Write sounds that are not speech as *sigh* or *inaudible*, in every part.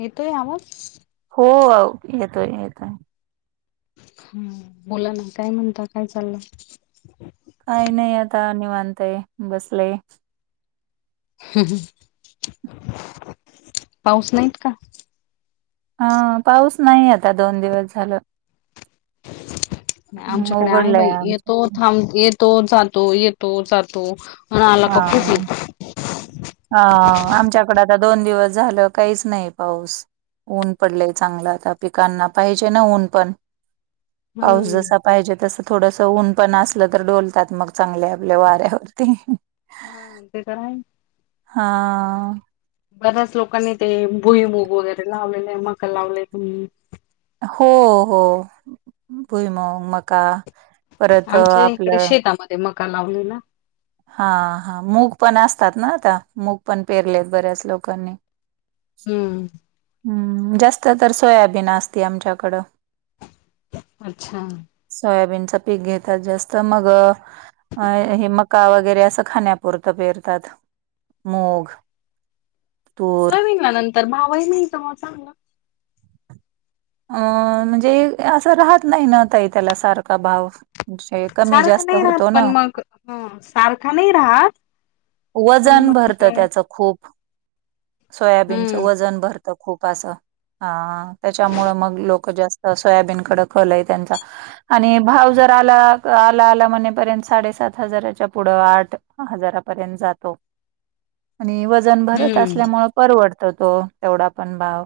येतोय आवाज? हो येतोय येतोय. हं बोला ना काय म्हणता काय चाललं. काई नई आता नीवांतय बसलोय. हं हं पाऊस नाईत का? हां पाऊस नाई आता दोन दिवस झालं. हम्म, आमच्याकडे आहे उघडलंय बाई येतो आमच्याकडे थांब येत तो जातो येतो जातो म आला हा का खूप येतो. हा आमच्याकडें आता दोन दिवस झालं काईच नाई पाऊस. ऊन पडलंय चांगलं आता पिकांना पाईजे ना ऊन पण, पाऊस हम्म जसा पायजे तसं थोडंस ऊन पण असलं तर डोलतात मग चांगले आपल्या वाऱ्यावरती. हां ते तर हाय. हां बऱ्याच लोकांनी ते भुई मूग वगैरे लावलेले, मका लावले. हो हो भुईमुंग मका परतं आपलं ते मका लावले न. हां हां मुग पण असतात ना आता मुग पण पेरलेत बऱ्याच लोकांनी. हम्म हम् जास्त तर सोयाबीन असते आमच्याकडं. अच्छा सोयाबीनचं पीक घेतात जास्त मगं अ हे मका वगैरे असं खाण्या -पुरतं पेरतात मूग. तूर सोयबीनला नंतर भावई नई का म चांगला? अ म्हंजे असा राहत नाही ना व ताई त्याला सारखा भाव कमी सारखं जास्त नाही राहत होतो ना पण मग सारखा नाही राहत पण वजन मग भरतं त्याच खूप हम्म सोयाबीनचं वजन भरतं खूप असं अ त्याच्यामु मग लोक जास्त सोयाबीन कडे कलं आय त्यांचा आणि भाव जर आला आला आला म्हणपर्यंत साडेसात हजाराच्या पुढं आठ ह हजारापर्यंत जातो *inaudible* आणि भरत हम्म असल्यामुळे परवर तो तेवढा पण भाव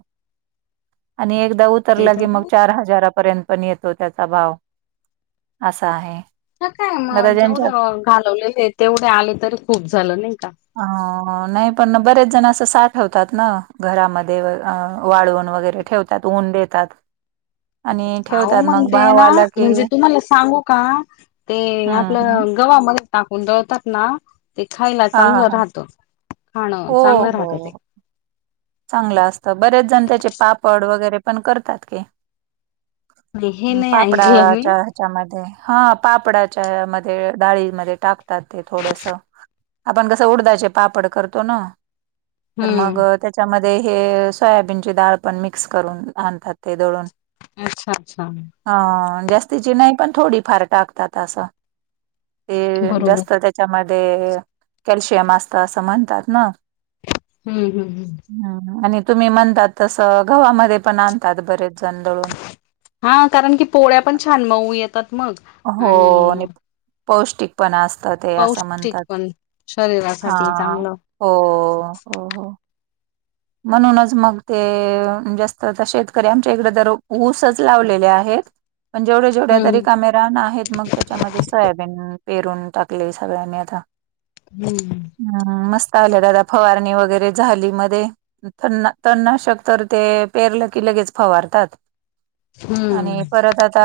आणि एकदा तर ते लगे मग आहे चार हजारापर्यंत पण येतो त्याचा भाव असा आहे ह काय आता मग ज्यांच्या जेवढं घालवलेले तेवढे आले तरी खूप झालं नाही का ह नाही पण बरेच जण तसा ठेवतात ना घरामध्ये वाळवण वगैरे ठेवतात ऊन देतात आणि हो ठेवतात मग म्हणते भाव ना आला की म्हणजे तुम्हाला सांगू का ते हं, हं. आपलं गव्हामध्ये टाकून दळतात ना ते खायला हां, चांगलं हां. राहत खाणं हो, चांगलं हो. राहत ते हो. चांगलं असतं बरेच जण त्याचे पापड वगैरे पण करतात की आणि हे ् नाही ऐकलं मी पापडाच्या *inaudible* हा पापडाच्या मध्ये डाळीमध्ये टाकतात ते थोडस आपण कसं उडदाचे पापड करतो ना तर हम्म मग त्या त्याच्यामध्ये हे सोयाबीनची डाळ पण मिक्स करून आणतात ते दळून अच्छा अच्छा. हा जास्तीची नाही पण थोडी फार टाकतात असं ते बरोबर जास्त त्या त्याच्यामध्ये कॅल्शियम असत असं म्हणतात ना. हम हम. हा आणि तुम्ही म्हणतात तस गव्हामध्ये पण आणतात बरेच जण दळून. हा कारण की पोळ्या पण छान मऊ येतात मग. हो आणि नि पौष्टिकपण असतात ते असं पौष्टिक म्हणतात पण हा शरीरासाठी चांगलं हो, हो हो म्हणूनच मग ते जास्त तर शेतकऱ्यांचा इकडे तर ऊसच लावलेले आहेत. पण जेवढ्या जेवढ्या तर हम्म रिकामे रान आहेत मग तर त्याच्यामध्ये सोयाबीन पेरून टाकले सगळ्यांनी आता. हम. हम मस्त आल्या दादा फवारणी वगैरे झाली मध्ये त्यांना त्यांना शकते पेरलं की लगेच फवारतात. आणि हम्म परत आ ता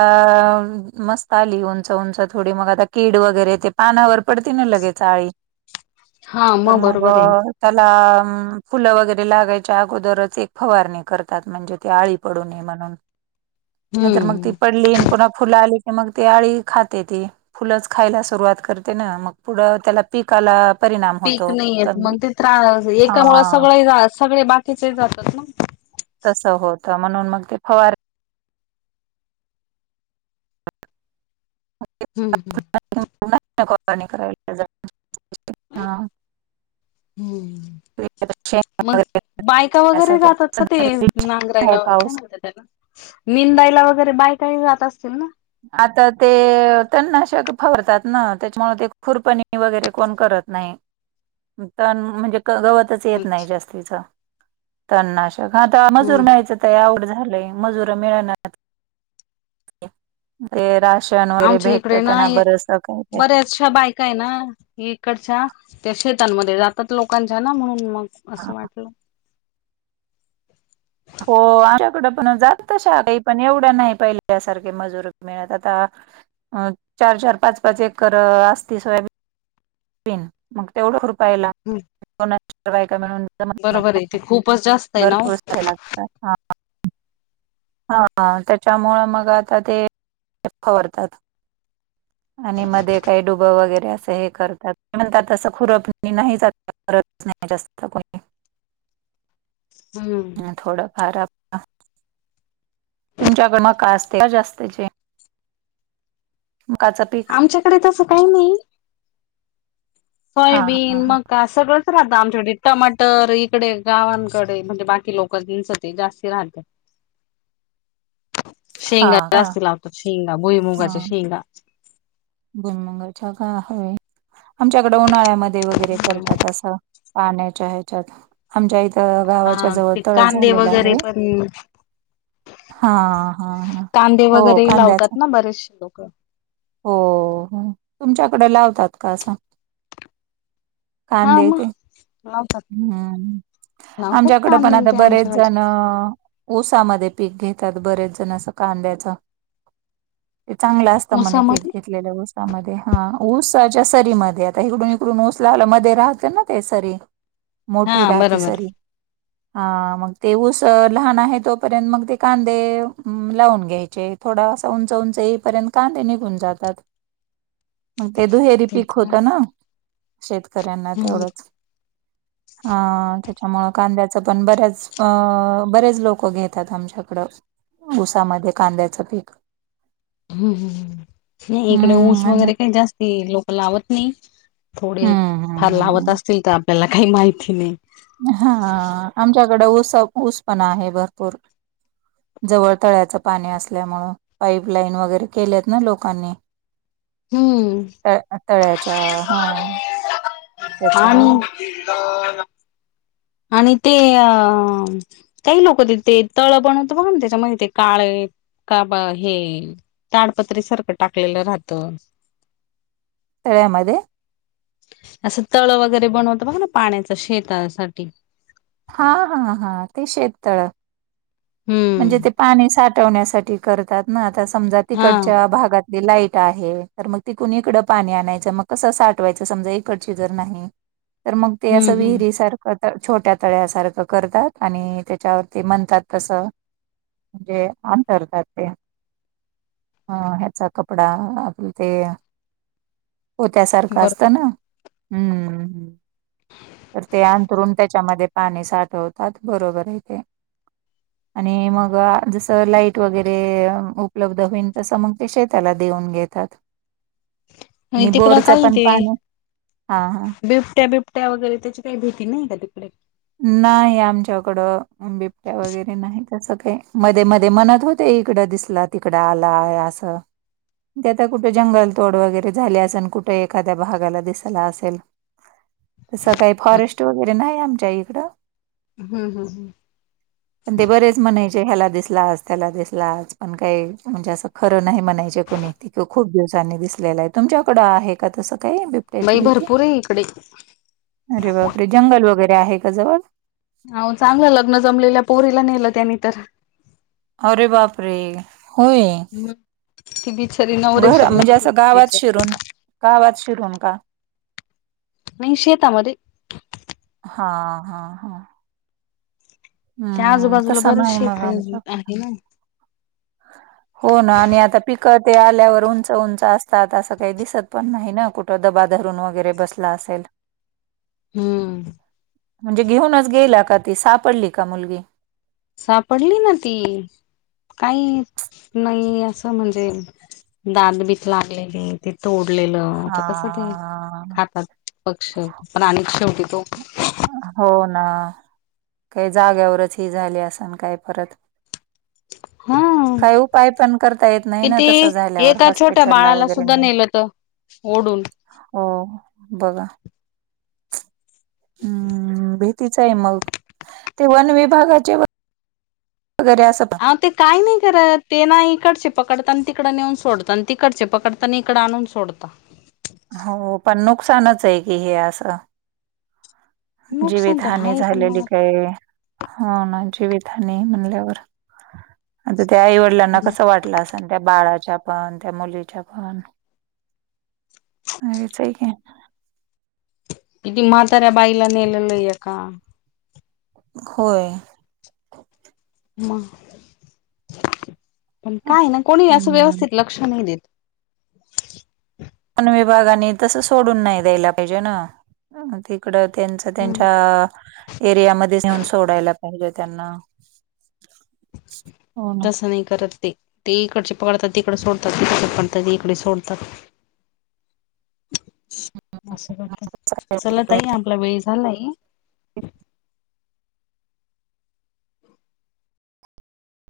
मस्त आली उंच उंच थोडी मग आता कीड वगैरे ते पानावर पडतील ना लगेच आली हा तर मग बरोबर आहे ना त्याला फुलं वैगरे लागायच्या अगोदरच एक फवारणी करतात म्हणजे ते आळी पडू नये म्हणून. नाहीतर मग ती हम्म पडली आणि पुन्हा फुलं आली का मग ती आळी खाते ती. फुलंच खायला सुरुवात करते ना मग पुढं त्याला पिक आला पीक नाही येत मग ते त्रास हा एकामुळे सगळे सगळे बाकीचे जातात ना. तस होत म्हणून मग ते फवारणी हम्म. ॉ करा हा *unintelligible* हम्म. शेण मग वगैरे बायका वैगरे करण्यासाठी. जातात का? ते सध्या तरी आहे नांगरायला काय पाऊस म्हणतात? निंदायला वगैरे बायका ही जात असतील ना? आता ते तन्नाशके फवारतात ना. त्याच्यामुळे ते खुरपणी वगैरे कोण करत नाय. *unintelligible* तन म्हणजे गवतच. च येत नाय अच्छा. जास्तीच. तंननाषक, आता मजूर हम्म. न्हायचं लय अवघड झालंय, मजुर मिळानात. ते राशन वगैरे भेटत त्यांना. बारस काय काय. च्या बायकाय ना, इकडच्या त्या शेतांमध्ये जातात लोकांच्या ना. म्हणून मग अस वाटलं. हो आमच्याकड पण जातात तशा काही, पण एवढ्या नाही पहिल्यासारखे मजुर मिळत. आता चार चार पाच पाच एकर असते सोयाब बीन मग तेवढं खुरपयाला दोनन चार बायका मिळून जमत नाही ना. *unintelligible* इथे खूपच जास्त आहे भर ना कोर्सय लागत ह *unintelligible* हा त्याच्यामूळ मग आता ते फवारतात. आणि मध्ये काही डुबं वगैरे असे हे करतात. म्हणतात तसं खुरप नाही जात नाही जास्त कुणी. *inaudible* ओ. थोडा फार आप तुमच्या कडे मका असते का जास्तची? मकाचं पीक. इकडे तस काही नाही. हा सोयाबीन हा हा म का, सगळंच राहतं आमच्याकडे. टमाटर इकडे गावांकडे म्हणजे बाकी लोकचं इथ ते जास्ती राह *unintelligible* शेंगा हा का जास्त लावतात शेंगा. भुई मुगाच्या शेंगा. भुईमूगाच्या का हवे आमच्याकडं उन्हाळ्यामध्ये वगैरे करतात असं. पाण्याच्या ह्याच्यात. आमच्या इथं गावाच्या हा जवळ ते तळ कांदे झालेलं वगैरे आहे. पण हा हा. कांदे हो वगैरे कांद्याच. लावतात ना बरेचसे लोक हो तुमच्याकडे लावतात का अस? हा कांदे मग ते? लावतात हम्म. लावतात आमच्याकडे पण कांदे आता ते बरेच आमच्याकडचे जण ऊसामध्ये पीक घेतात बरेच जण, असं कांद्याच. ते चांगलं असतं म्हणे पीक ऊसामध्ये घेतलेल. ऊसामध्ये हा. ऊसाच्या सरी मधे आता इकडून इकडून ऊस लावल. मध्ये राहते ना ते सरी. मोठी राहते सरी. ह *unintelligible* हा मग ते ऊस लहान आहे तोपर्यंत मग ते कांदे लावून घ्यायचे. थोडा असा उंच उंच येईपर्यंत कांदे निघून जातात. *inaudible* मग ते दुहेरी ते पीक तर होतं ना. शेतकऱ्यांना हम्म तेवढंच. *inaudible* हा त्याच्यामुळ कांद्याच पण बऱ्याच अ बरेच लोक घेतात आमच्याकडं. ऊसामध्ये कांद्याच पीक हम् नाही इकडे ऊस हम्म आणि वगैरे काही जास्त लोक लावत नाही. थोडे हम्म फार लावत हम्म असतील तर आपल्याला काही माहिती नाही. हां आमच्याकडे ऊस ऊसपण आहे भरपूर. जवळ तळ्याचं पाणी असल्यामुळ. पाईप लाईन वगैरे केल्यात ना लोकांनी, हम्म तळ तळ्याच्या हां याच्या. *unintelligible* आणि ते अ. काही लोक तीथे ते तळ बनवतना बघा त्याच्यामध्ये ते काळय का हे ताडपत्री सारख टाकलेल राहत. तळ्यामध्ये? असं तळ वगैरे बनवत बघ ना पाण्याच शेतासाठी. हा हा हा ते शेततळ. म्हणजे हम्म ते पाणी साठवण्यासाठी करतात ना आता समजा हा तिकडच्या भागात. लाईट आहे तर मग तीकुण इकड पाणी आणायच मग कस साठवायच समजा इकडची जर नाही. तर मग ते हम्म असं हम्म विहिरी सारखं. खरंतर छोट्या तळ्यासारख करतात आणि त्याच्यावरती म्हणतात तस. म्हणजे अंतरतात ते, अ ह्याचा कपडा आपल ते पोत्यासारख असत बरोबर ना. तर ते अंथरून त्याच्यामध्ये पाणी साठवतात बरोबर आहे ते. आणि मग जस लाईट वगैरे उपलब्ध होईल तस मग ते शेताला देऊन घे- -तात आणि तिकडं बोरच काही पण ते पाणी हां हां बिबट्या बिबट्या वगैरे त्याची काही भीती नाही का तिकडे? नाही आमच्याकड बिबट्या वगैरे नाही तस काही. मध्ये मध्ये म्हणत होते इकड दिसला तिकड आलाय अस. ते आता कुठे जंगल तोड वगैरे झाले असेल आणि कुठे एखाद्या भागाला दिसल असेल तस काही फॉरेस्ट वगैरे नाही आमच्या इथ. हम्म हम् हम् ते बरेच म्हणायचे ह्याला दिसला आज त्याला दिसला आज पण काही म्हणजे अस. खर नाही म्हणायचे कुणी त खूप दिवसांनी दिसलेलाय. तुमच्याकड आहे का तस काही? ट्याची बाई भीती भरपूर आहे इकडे अरे बापरे जंगल वगैरे आहे का जवळ? हो चांगलं लग्न जमलेल्या पोरीला नेलं त्यानी तर. अरे बापरे होय. ती बिचारी नवऱ्याशी बर म्हणजे बोलत असं होती गावात तिच्या शिरून गावात शिरून का?? नाही शेेतामध्ये हां हां हां.... त्या हं, आजूबाजूला तसं बरच नाही शेप मग आमच्याकडे. आहे ना. हो ना आणि आता पिकं ते आल्यावर उंच उंच असतात असं काही दिसत पण नाही ना कु तो दबा धरून वगैरे बसला असेल. हम्म म्हणजे घेऊनच गेला का ती सापडली का मुलगी? सापडली ना ती काही नाही असं म्हणजे दातबीत लागलेली ते तोडलेलं तर कसं ते हा. खातात. पक्ष पण आणि शेवटी तो. हो ना काही जाग्यावरच ही झाली असन काय परत. हा काही उपाय पण करता येत नाही ना किती तसं झाल्यावर येेत छोट्या हॉस्पिटलला बाळाला वगैरे सुद्धा नेऊन. नेल तर. ओढून. हो बघा. हम्म भीतीच आहे मग ते वन विभागाचे. वगैरे असं. अ ते काही नाही करत ते ना इकडचे पकडत आणि तिकड नेऊन सोडत आणि तिकडचे पकडत. ता इकडं आणून सोडता. हो पण नुकसानच आहे की हे असं. नुकसान तर जीवितहानी आहे पण झालेली मग काय. हो ना जीवितहानी म्हणल्यावर आता त्या आईवडिलांना कसं वाट. अस त्या बाळाच्या पण त्या मुलीच्या पण आहे की. किती म्हाताऱ्या बाईला नेलेलो आहे का. होय. म पण काय ना कोणी असं हम्म. व्यवस्थित लक्ष नाही देत. पन विभागानी तस सोडून नाही द्यायला पाहिजे ना तिकड. त्यांचं त्यांच्या. एरियामध्येध्ये घेऊन सोडायला पाहिजे त्यांना. ना. तसं नाही करत ते इकडचे पकडतात तिकडे सोडतात तिकड पडतात इकडे सोडतात. असं वाट चलतई आपला वेळ झालाय.